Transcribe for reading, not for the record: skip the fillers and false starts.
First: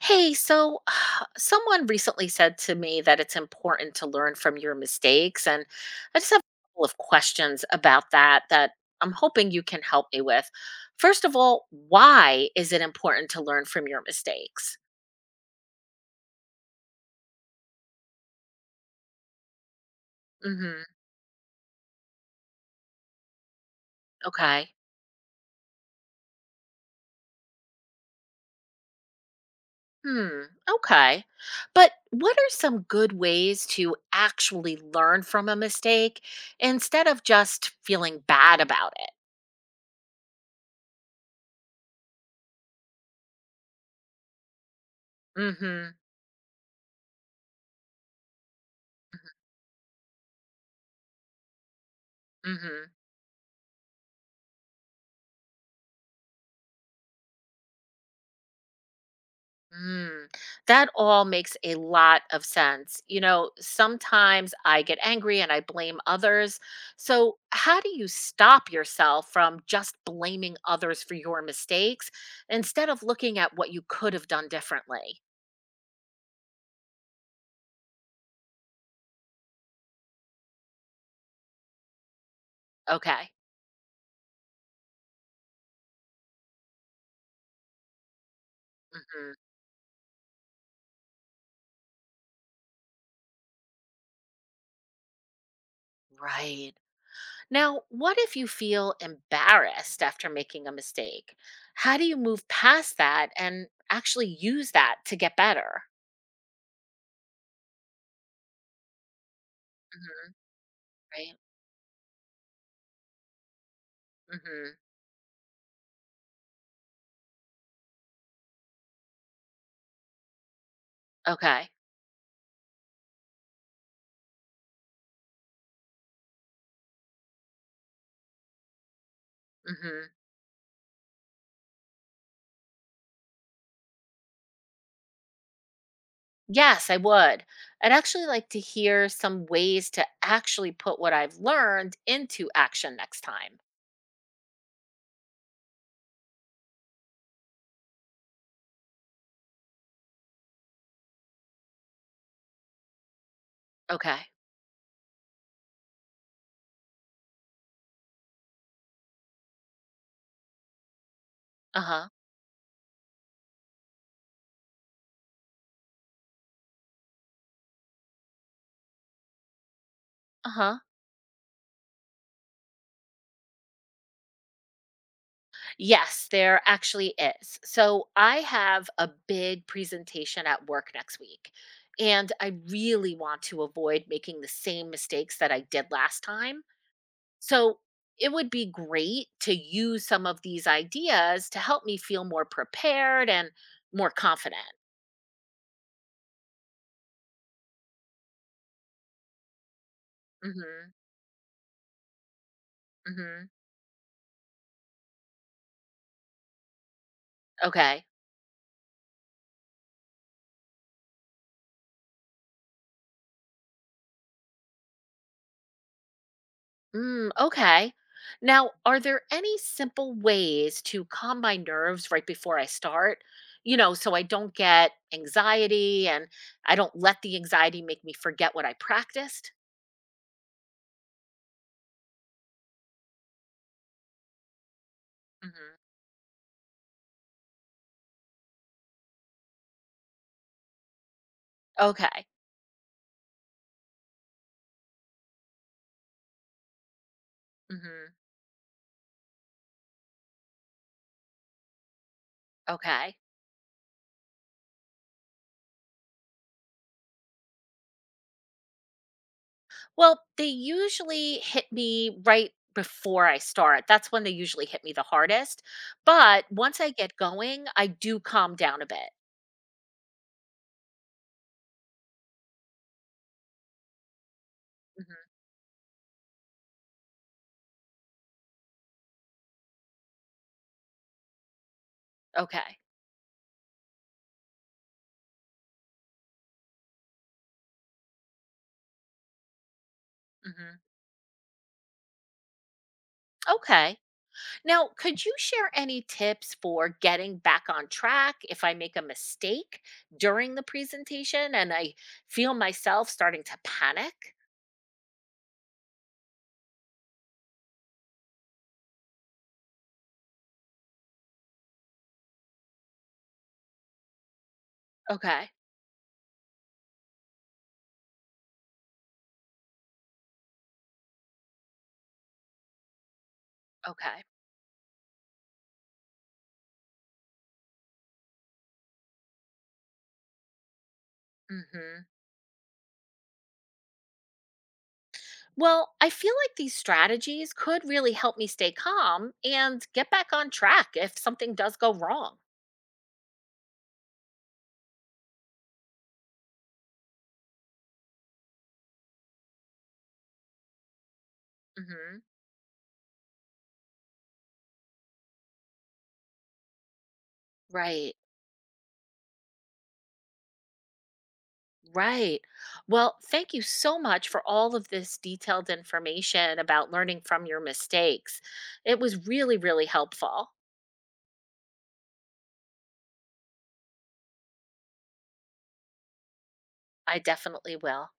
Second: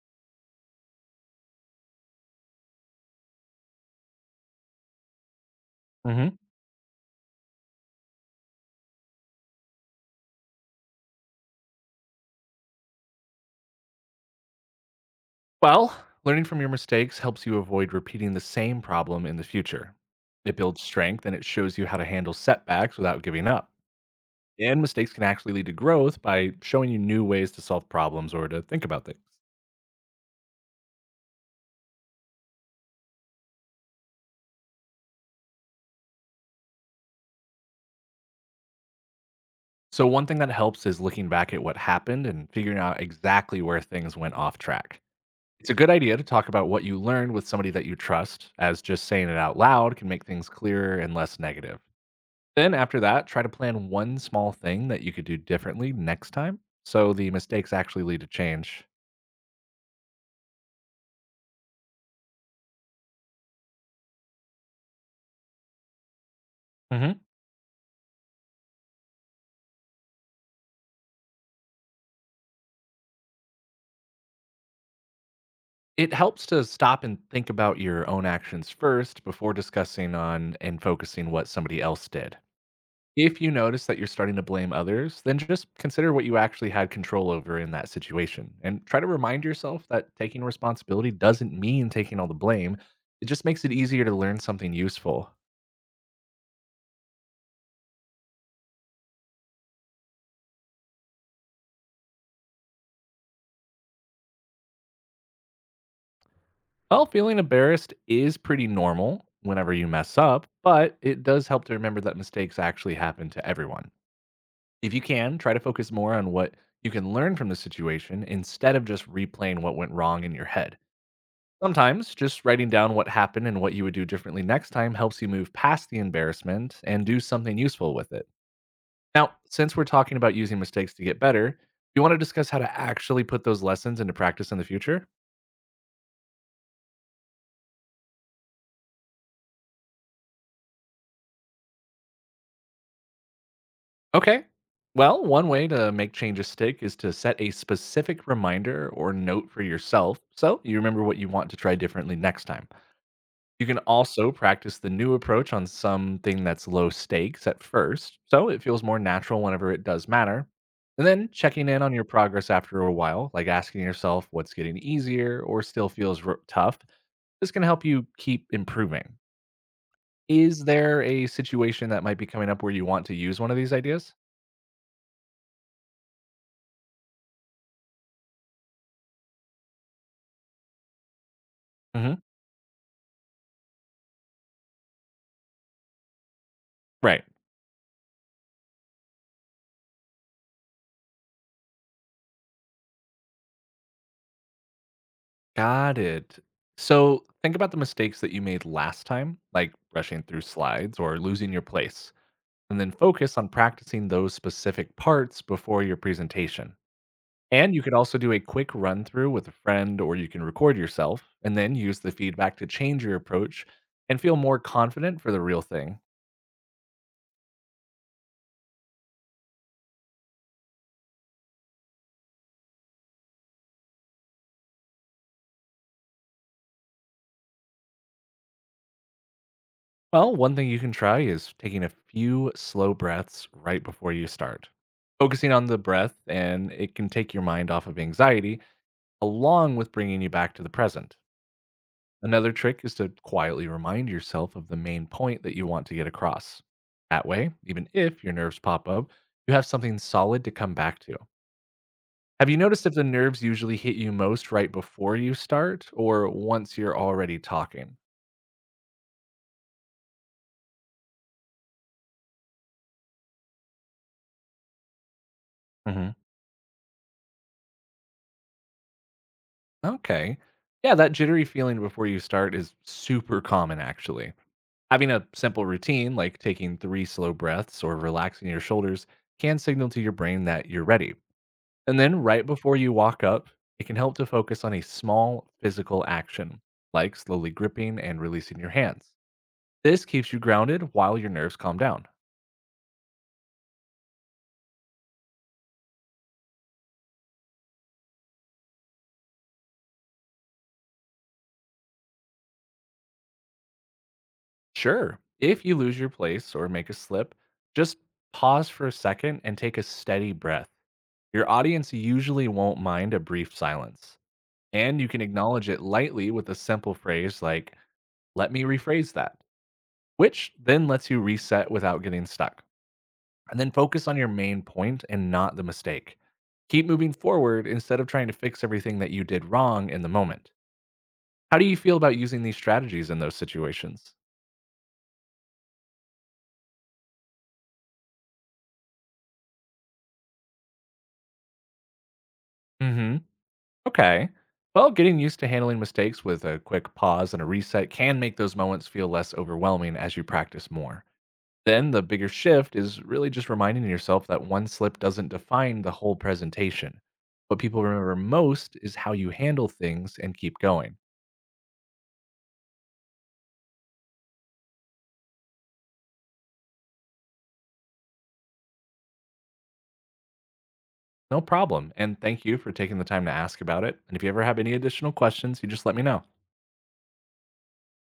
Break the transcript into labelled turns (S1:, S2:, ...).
S1: Hey, so someone recently said to me that it's important to learn from your mistakes. And I just
S2: Hmm.
S1: have a couple of questions about that that I'm hoping you can help me with. First of all, why is it important to learn from your mistakes?
S2: Well, learning from your mistakes helps you avoid repeating the same problem in the future. It builds
S1: Hmm.
S2: strength and it shows you how to handle setbacks without giving up.
S1: Okay.
S2: And mistakes can actually lead to growth by showing you new ways to solve problems or to think about things.
S1: Hmm. Okay. But what are some good ways to actually learn from a mistake instead of just feeling bad about it?
S2: So, one thing that helps is looking back at what happened and figuring out exactly where things went off track. It's a good
S1: Hmm.
S2: idea to talk about what you learned with somebody that you trust, as just saying it out loud can make things clearer and less negative. Then
S1: Hmm.
S2: after that, try to plan one small thing that you could do differently next time so the mistakes actually lead to change.
S1: Mm, that all makes a lot of sense. You know, sometimes I get angry and I blame others.
S2: Hmm.
S1: So, how do you stop yourself from just blaming others for your mistakes instead of looking at what you could have done differently?
S2: It helps to stop and think about your own actions first before discussing on and focusing what somebody else did.
S1: Okay.
S2: If you notice that you're starting to blame others, then just consider what you actually had control over in that situation and try to
S1: Hmm.
S2: remind yourself that taking responsibility doesn't mean taking all the blame. It just makes it easier to learn something useful.
S1: Right. Now, what if you feel embarrassed after making a mistake? How do you move past that and actually use that to get better?
S2: Well, feeling embarrassed is pretty normal whenever you mess
S1: Hmm.
S2: up, but it
S1: Right.
S2: does help to remember that mistakes actually happen to everyone.
S1: Hmm.
S2: If you can, try to focus more on what you can learn from the situation instead of just replaying what went wrong in your head.
S1: Okay.
S2: Sometimes just writing down what happened and what you would do differently next time helps you move past the embarrassment and do something useful with it. Now, since we're
S1: Hmm.
S2: talking about using mistakes to get better, do you want to discuss how to actually put those lessons into practice in the future?
S1: Yes, I would. I'd actually like to hear some ways to actually put what I've learned into action next time.
S2: Okay. Well, one way to make changes stick is to set a specific reminder or note for yourself so you remember what you want to try differently next time. You can
S1: Okay.
S2: also practice the new approach on something that's low stakes at first, so it feels more natural whenever it does matter. And then checking
S1: Uh
S2: in on your
S1: huh.
S2: progress after a while, like asking yourself what's getting easier or still feels tough, this can help you keep improving.
S1: Uh
S2: Is
S1: huh.
S2: there a situation that might be coming up where you want to use one of these ideas?
S1: Yes, there actually is. So I have a big presentation at work next week,
S2: Hmm.
S1: and I really want to avoid making the same mistakes that I did last time.
S2: Right.
S1: So it would be great to use some of these ideas to help me feel more prepared and more confident.
S2: Got it. So think about the mistakes that you made last time, like rushing through
S1: Mm-hmm.
S2: slides or losing your place, and then focus
S1: Mm-hmm.
S2: on practicing those specific parts before your presentation. And you could
S1: Okay.
S2: also do a quick run through with a friend, or you can record yourself and then use the feedback to change your approach and feel more confident for the real thing.
S1: Mm, okay. Now, are there any simple ways to calm my nerves right before I start? You know, so I don't get anxiety and I don't let the anxiety make me forget what I practiced?
S2: Well, one thing you can try is taking a few slow breaths right before you start. Focusing on
S1: Hmm.
S2: the breath, and it can take your mind off of anxiety along with bringing you back to the present.
S1: Okay.
S2: Another trick is to quietly remind yourself of the main point that you want to get across. That way, even
S1: Hmm.
S2: if your nerves pop up, you have something solid to come back to. Have you noticed if the
S1: Okay.
S2: nerves usually hit you most right before you start or once you're already talking?
S1: Well, they usually hit me right before I start. That's when they usually hit me the hardest.
S2: Hmm.
S1: But once I get going, I do calm down a bit.
S2: Okay. Yeah, that jittery feeling before you start is super common, actually. Having a
S1: Hmm.
S2: simple routine like taking three slow breaths or relaxing your shoulders can signal to your brain that you're ready. And then right before
S1: Okay.
S2: you walk up, it can help to focus on a small physical action, like slowly gripping and releasing your hands. This keeps you
S1: Hmm.
S2: grounded while your nerves calm down.
S1: Okay. Now, could you share any tips for getting back on track if I make a mistake during the presentation and I feel myself starting to panic?
S2: Sure, if you lose your place or make a slip, just pause for a second and take a steady breath. Your audience usually won't mind a brief silence, and you can
S1: Okay.
S2: acknowledge it lightly with a simple phrase like, "Let me rephrase that," which then lets you reset without getting stuck. And then focus on
S1: Okay.
S2: your main point and not the mistake. Keep moving forward instead of trying to fix everything that you did wrong in the moment. How do you feel
S1: Mhm.
S2: about using these strategies in those situations?
S1: Well, I feel like these strategies could really help me stay calm and get back on track if something does go wrong.
S2: Mhm. Okay. Well, getting used to handling mistakes with a quick pause and a reset can make those moments feel less overwhelming as you practice more. Then the
S1: Mhm.
S2: bigger shift is really just reminding yourself that one slip doesn't define the whole presentation. What people
S1: Right.
S2: remember most is how you handle things and keep going.
S1: Right. Well, thank you so much for all of this detailed information about learning from your mistakes. It was really, really helpful.
S2: No problem. And thank you for taking the time to ask about it. And if you ever have any additional questions, you just let me know.
S1: I definitely will.